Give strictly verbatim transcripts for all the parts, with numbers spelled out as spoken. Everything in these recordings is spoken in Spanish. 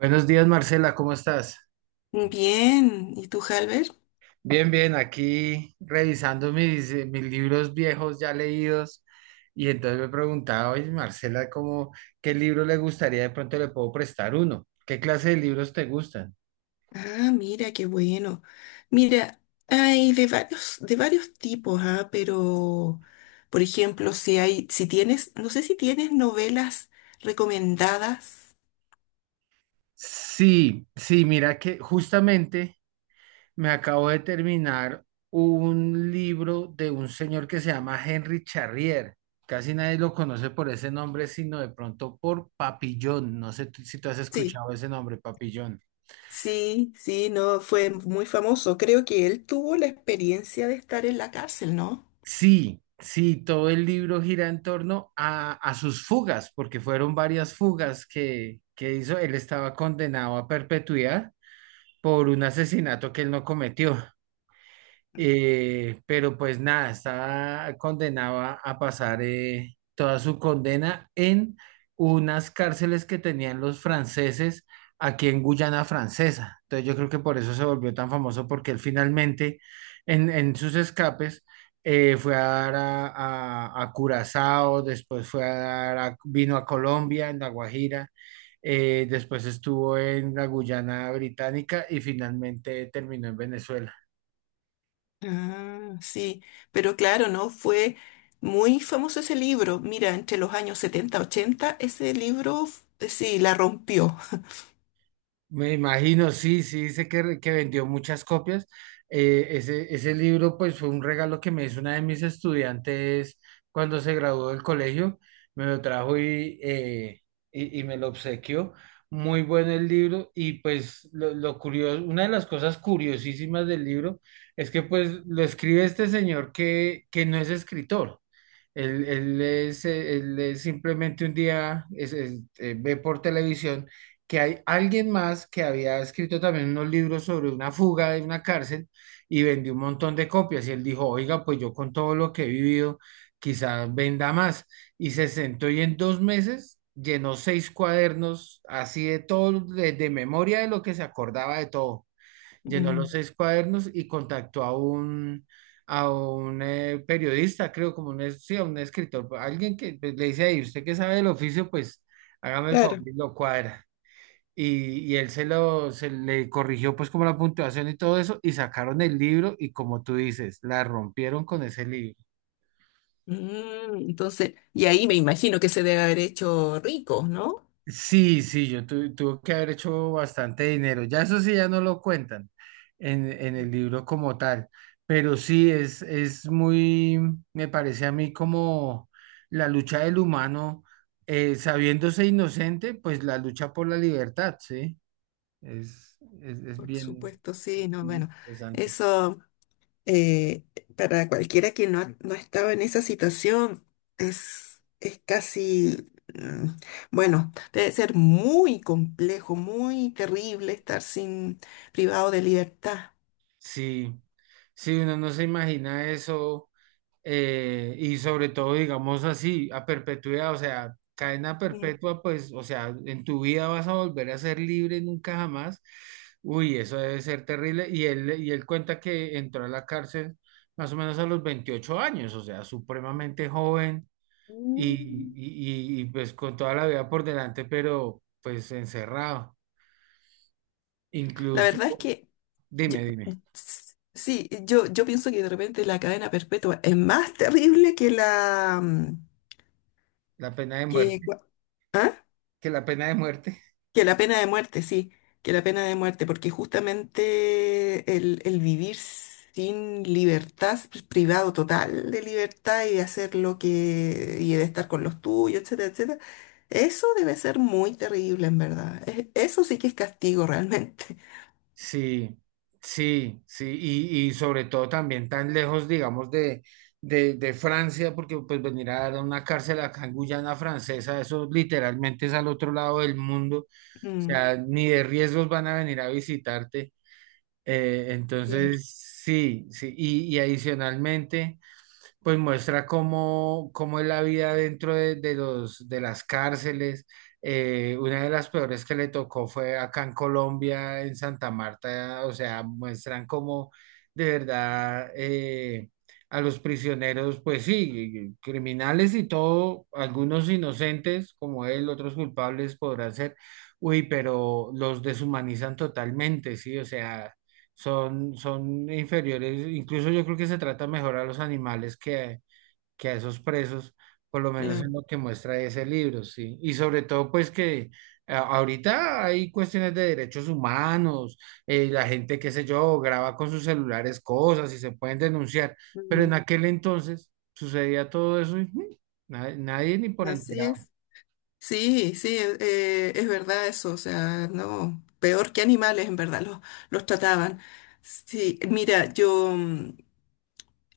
Buenos días, Marcela, ¿cómo estás? Bien, ¿y tú, Halber? Bien, bien, aquí revisando mis, eh, mis libros viejos ya leídos. Y entonces me preguntaba: oye, Marcela, ¿cómo, qué libro le gustaría? De pronto le puedo prestar uno. ¿Qué clase de libros te gustan? Ah, mira, qué bueno. Mira, hay de varios, de varios tipos, ¿ah? Pero, por ejemplo, si hay, si tienes, no sé si tienes novelas recomendadas. Sí, sí, mira que justamente me acabo de terminar un libro de un señor que se llama Henry Charrier. Casi nadie lo conoce por ese nombre, sino de pronto por Papillón. No sé tú- si tú has Sí, escuchado ese nombre, Papillón. sí, sí, no, fue muy famoso. Creo que él tuvo la experiencia de estar en la cárcel, ¿no? Sí, sí, todo el libro gira en torno a, a sus fugas, porque fueron varias fugas que, que hizo. Él estaba condenado a perpetuidad por un asesinato que él no cometió. Eh, pero pues nada, estaba condenado a, a pasar, eh, toda su condena en unas cárceles que tenían los franceses aquí en Guyana Francesa. Entonces yo creo que por eso se volvió tan famoso, porque él finalmente, en, en sus escapes, eh, fue a dar a, a- a Curazao; después fue a dar a- vino a Colombia, en La Guajira. Eh, después estuvo en la Guyana Británica y finalmente terminó en Venezuela. Ah, sí, pero claro, ¿no? Fue muy famoso ese libro. Mira, entre los años setenta ochenta ese libro, f- sí, la rompió. Me imagino, sí, sí, dice que, re- que vendió muchas copias. Eh, ese, ese libro pues fue un regalo que me hizo una de mis estudiantes cuando se graduó del colegio. Me lo trajo y, eh, y, y me lo obsequió. Muy bueno el libro, y pues lo, lo curioso, una de las cosas curiosísimas del libro es que pues lo escribe este señor que, que no es escritor. Él, él es, eh, él es simplemente un día, es- es- eh, ve por televisión que hay alguien más que había escrito también unos libros sobre una fuga de una cárcel y vendió un montón de copias. Y él dijo: oiga, pues yo, con todo lo que he vivido, quizás venda más. Y se sentó, y en dos meses llenó seis cuadernos así de todo, de de memoria, de lo que se acordaba de todo. Llenó los Mm, seis cuadernos y contactó a un, a un eh, periodista, creo, como un, es- sí, a un escritor, alguien que, pues, le dice ahí: usted que sabe del oficio, pues hágame el favor claro. y lo cuadra. Y, y él se lo, se le corrigió pues como la puntuación y todo eso, y sacaron el libro y, como tú dices, la rompieron con ese libro. Mm, entonces, y ahí me imagino que se debe haber hecho rico, ¿no? Sí, sí, yo tu- tuve que haber hecho bastante dinero. Ya eso sí, ya no lo cuentan en, en el libro como tal, pero sí es, es muy, me parece a mí, como la lucha del humano, eh, sabiéndose inocente, pues la lucha por la libertad, ¿sí? Es, es, es Por bien supuesto, sí, no, bueno, interesante. eso eh, para cualquiera que no, ha- no estaba en esa situación es, es casi, mm, bueno, debe ser muy complejo, muy terrible estar sin privado de libertad. Sí, sí, uno no se imagina eso eh, y sobre todo, digamos así, a perpetuidad, o sea, cadena Mm. perpetua, pues, o sea, en tu vida vas a volver a ser libre nunca jamás. Uy, eso debe ser terrible. Y él, y él cuenta que entró a la cárcel más o menos a los veintiocho años, o sea, supremamente joven, y, Mm. y, y, y, pues, con toda la vida por delante, pero pues encerrado. La Incluso, verdad es que Yo- dime, dime, sí, yo, yo pienso que de repente la cadena perpetua es más terrible que la mm, la pena de que, muerte, cua- ¿ah? que la pena de muerte. Que la pena de muerte, sí, que la pena de muerte, porque justamente el, el vivir sin libertad, privado total de libertad y de hacer lo que, y de estar con los tuyos, etcétera, etcétera, eso debe ser muy terrible, en verdad. Es- eso sí que es castigo realmente. Sí, sí, sí, y, y sobre todo también tan lejos, digamos, de, de, de Francia, porque pues venir a dar a una cárcel acá en Guyana Francesa, eso literalmente es al otro lado del mundo, o Mm, sea, ni de riesgos van a venir a visitarte. Eh, claro, Entonces, sí, sí, y, y adicionalmente, pues muestra cómo, cómo es la vida dentro de, de los, de las cárceles. Eh, una de las peores que le tocó fue acá en Colombia, en Santa Marta, o sea, muestran cómo, de verdad, eh, a los prisioneros, pues sí, criminales y todo, algunos inocentes como él, otros culpables podrán ser, uy, pero los deshumanizan totalmente, sí, o sea, son, son inferiores. Incluso yo creo que se trata mejor a los animales que, que a esos presos, por lo menos claro. en lo que muestra ese libro, sí. Y sobre todo, pues que, a- ahorita, hay cuestiones de derechos humanos. Eh, la gente, qué sé yo, graba con sus celulares cosas y se pueden denunciar, pero en Mm, aquel entonces sucedía todo eso, y mm, na- nadie ni por así enterado. es. Sí, sí, e, eh, es verdad eso, o sea, no, peor que animales en verdad los, los trataban. Sí, mira, yo, mm,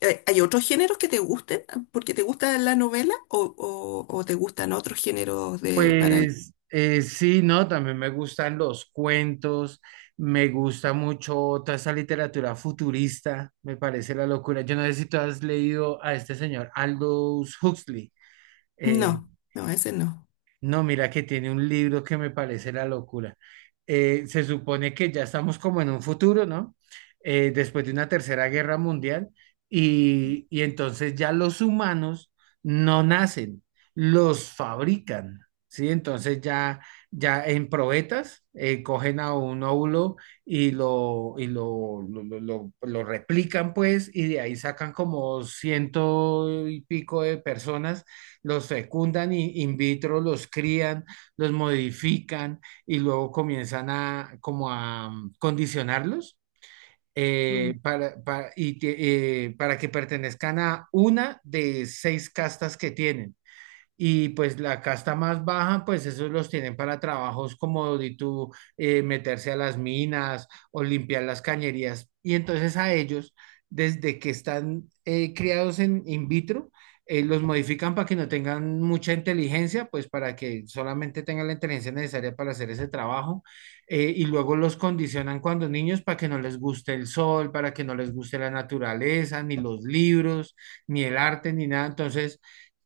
eh, ¿hay otros géneros que te gusten? ¿Porque te gusta la novela o, o- o te gustan otros géneros de para... Pues, eh, sí, no, también me gustan los cuentos, me gusta mucho toda esa literatura futurista, me parece la locura. Yo no sé si tú has leído a este señor Aldous Huxley. eh, No, no, ese no. no, mira que tiene un libro que me parece la locura. Eh, se supone que ya estamos como en un futuro, ¿no? Eh, después de una tercera guerra mundial, y, y entonces ya los humanos no nacen, los fabrican, ¿sí? Entonces ya, ya en probetas, eh, cogen a un óvulo y lo, y lo, lo, lo, lo- lo replican pues, y de ahí sacan como ciento y pico de personas, los fecundan in vitro, los crían, los modifican y luego comienzan a como a mm, condicionarlos, Mm. eh, para, para, y eh, para que pertenezcan a una de seis castas que tienen. Y pues la casta más baja, pues esos los tienen para trabajos como de tú, eh, meterse a las minas o limpiar las cañerías. Y entonces a ellos, desde que están, eh, criados en in vitro, eh, los modifican para que no tengan mucha inteligencia, pues para que solamente tengan la inteligencia necesaria para hacer ese trabajo. eh, y luego los condicionan cuando niños para que no les guste el sol, para que no les guste la naturaleza, ni los libros, ni el arte, ni nada. Entonces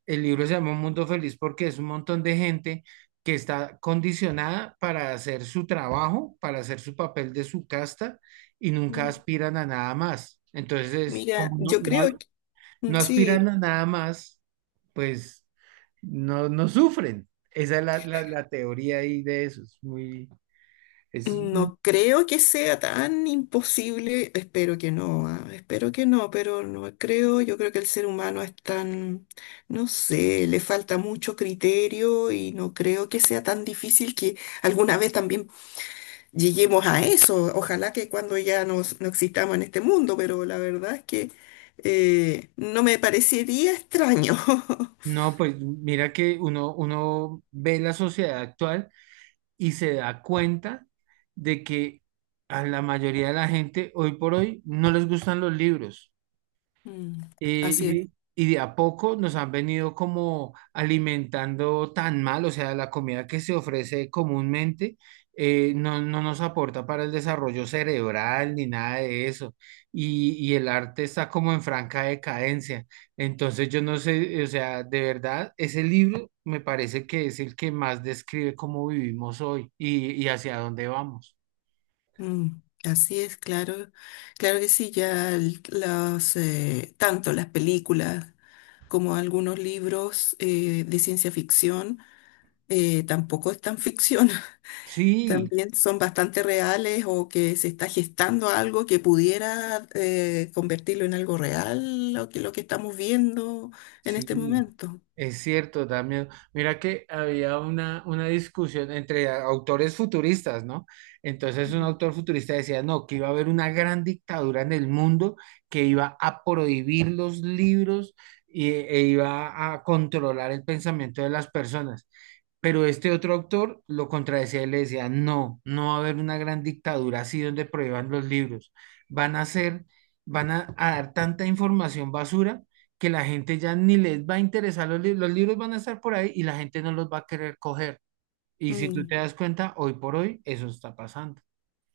el libro se llama Un Mundo Feliz, porque es un montón de gente que está condicionada para hacer su trabajo, para hacer su papel de su casta, y nunca Mm. aspiran a nada más. Entonces, Mira, como no, yo no, creo que, mm, no aspiran sí. a nada más, pues no, no sufren. Esa es la, la, la teoría ahí de eso. Es muy, es, No creo que sea tan imposible, espero que no, ah, espero que no, pero no creo, yo creo que el ser humano es tan, no sé, le falta mucho criterio y no creo que sea tan difícil que alguna vez también lleguemos a eso. Ojalá que cuando ya nos, no existamos en este mundo, pero la verdad es que eh, no me parecería extraño. no, pues mira que uno, uno ve la sociedad actual y se da cuenta de que a la mayoría de la gente hoy por hoy no les gustan los libros. Mm, Eh, así es. y, y de a poco nos han venido como alimentando tan mal, o sea, la comida que se ofrece comúnmente, eh, no, no nos aporta para el desarrollo cerebral ni nada de eso. Y, y el arte está como en franca decadencia. Entonces yo no sé, o sea, de verdad, ese libro me parece que es el que más describe cómo vivimos hoy y, y hacia dónde vamos. Mm, así es, claro, claro que sí, ya el- las, eh, tanto las películas como algunos libros eh, de ciencia ficción eh, tampoco es tan ficción, Sí, también son bastante reales o que se está gestando algo que pudiera eh, convertirlo en algo real, lo que, lo que estamos viendo en este sí. momento. Es cierto, también. Mira que había una, una discusión entre autores futuristas, ¿no? Entonces un Mm, autor futurista decía: no, que iba a haber una gran dictadura en el mundo que iba a prohibir los libros y, e iba a controlar el pensamiento de las personas. Pero este otro autor lo contradecía y le decía: no, no va a haber una gran dictadura así donde prohíban los libros. Van a ser, van a, a dar tanta información basura, que la gente ya ni les va a interesar los libros; los libros van a estar por ahí y la gente no los va a querer coger. Y si tú mm. te das cuenta, hoy por hoy eso está pasando.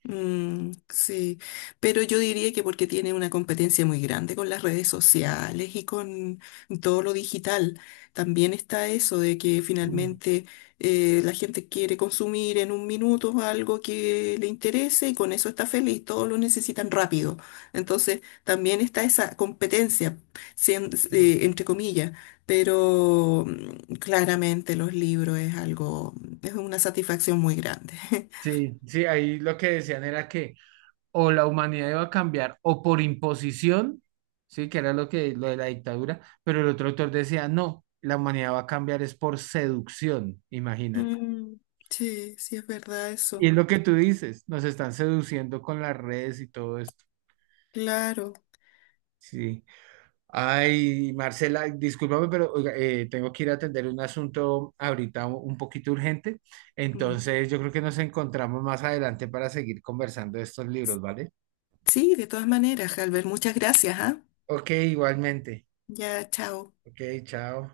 Mm, sí, pero yo diría que porque tiene una competencia muy grande con las redes sociales y con todo lo digital, también está eso de que Mm, finalmente eh, la gente quiere consumir en un minuto algo que le interese y con eso está feliz, todos lo necesitan rápido. Entonces, también está esa competencia, sien- mm. eh, entre comillas, pero mm, claramente los libros es algo, es una satisfacción muy grande. Sí, sí, ahí lo que decían era que o la humanidad iba a cambiar o por imposición, sí, que era lo que, lo de la dictadura, pero el otro autor decía: no, la humanidad va a cambiar es por seducción, imagínate. Mm, sí, sí es verdad Y eso. es lo que tú dices, nos están seduciendo con las redes y todo esto. Claro. Sí. Ay, Marcela, discúlpame, pero oiga, eh, tengo que ir a atender un asunto ahorita, un un poquito urgente. Mm. Entonces, yo creo que nos encontramos más adelante para seguir conversando de estos libros, ¿vale? Sí, de todas maneras, Albert, muchas gracias, ¿ah? Ok, igualmente. Ya, chao. Ok, chao.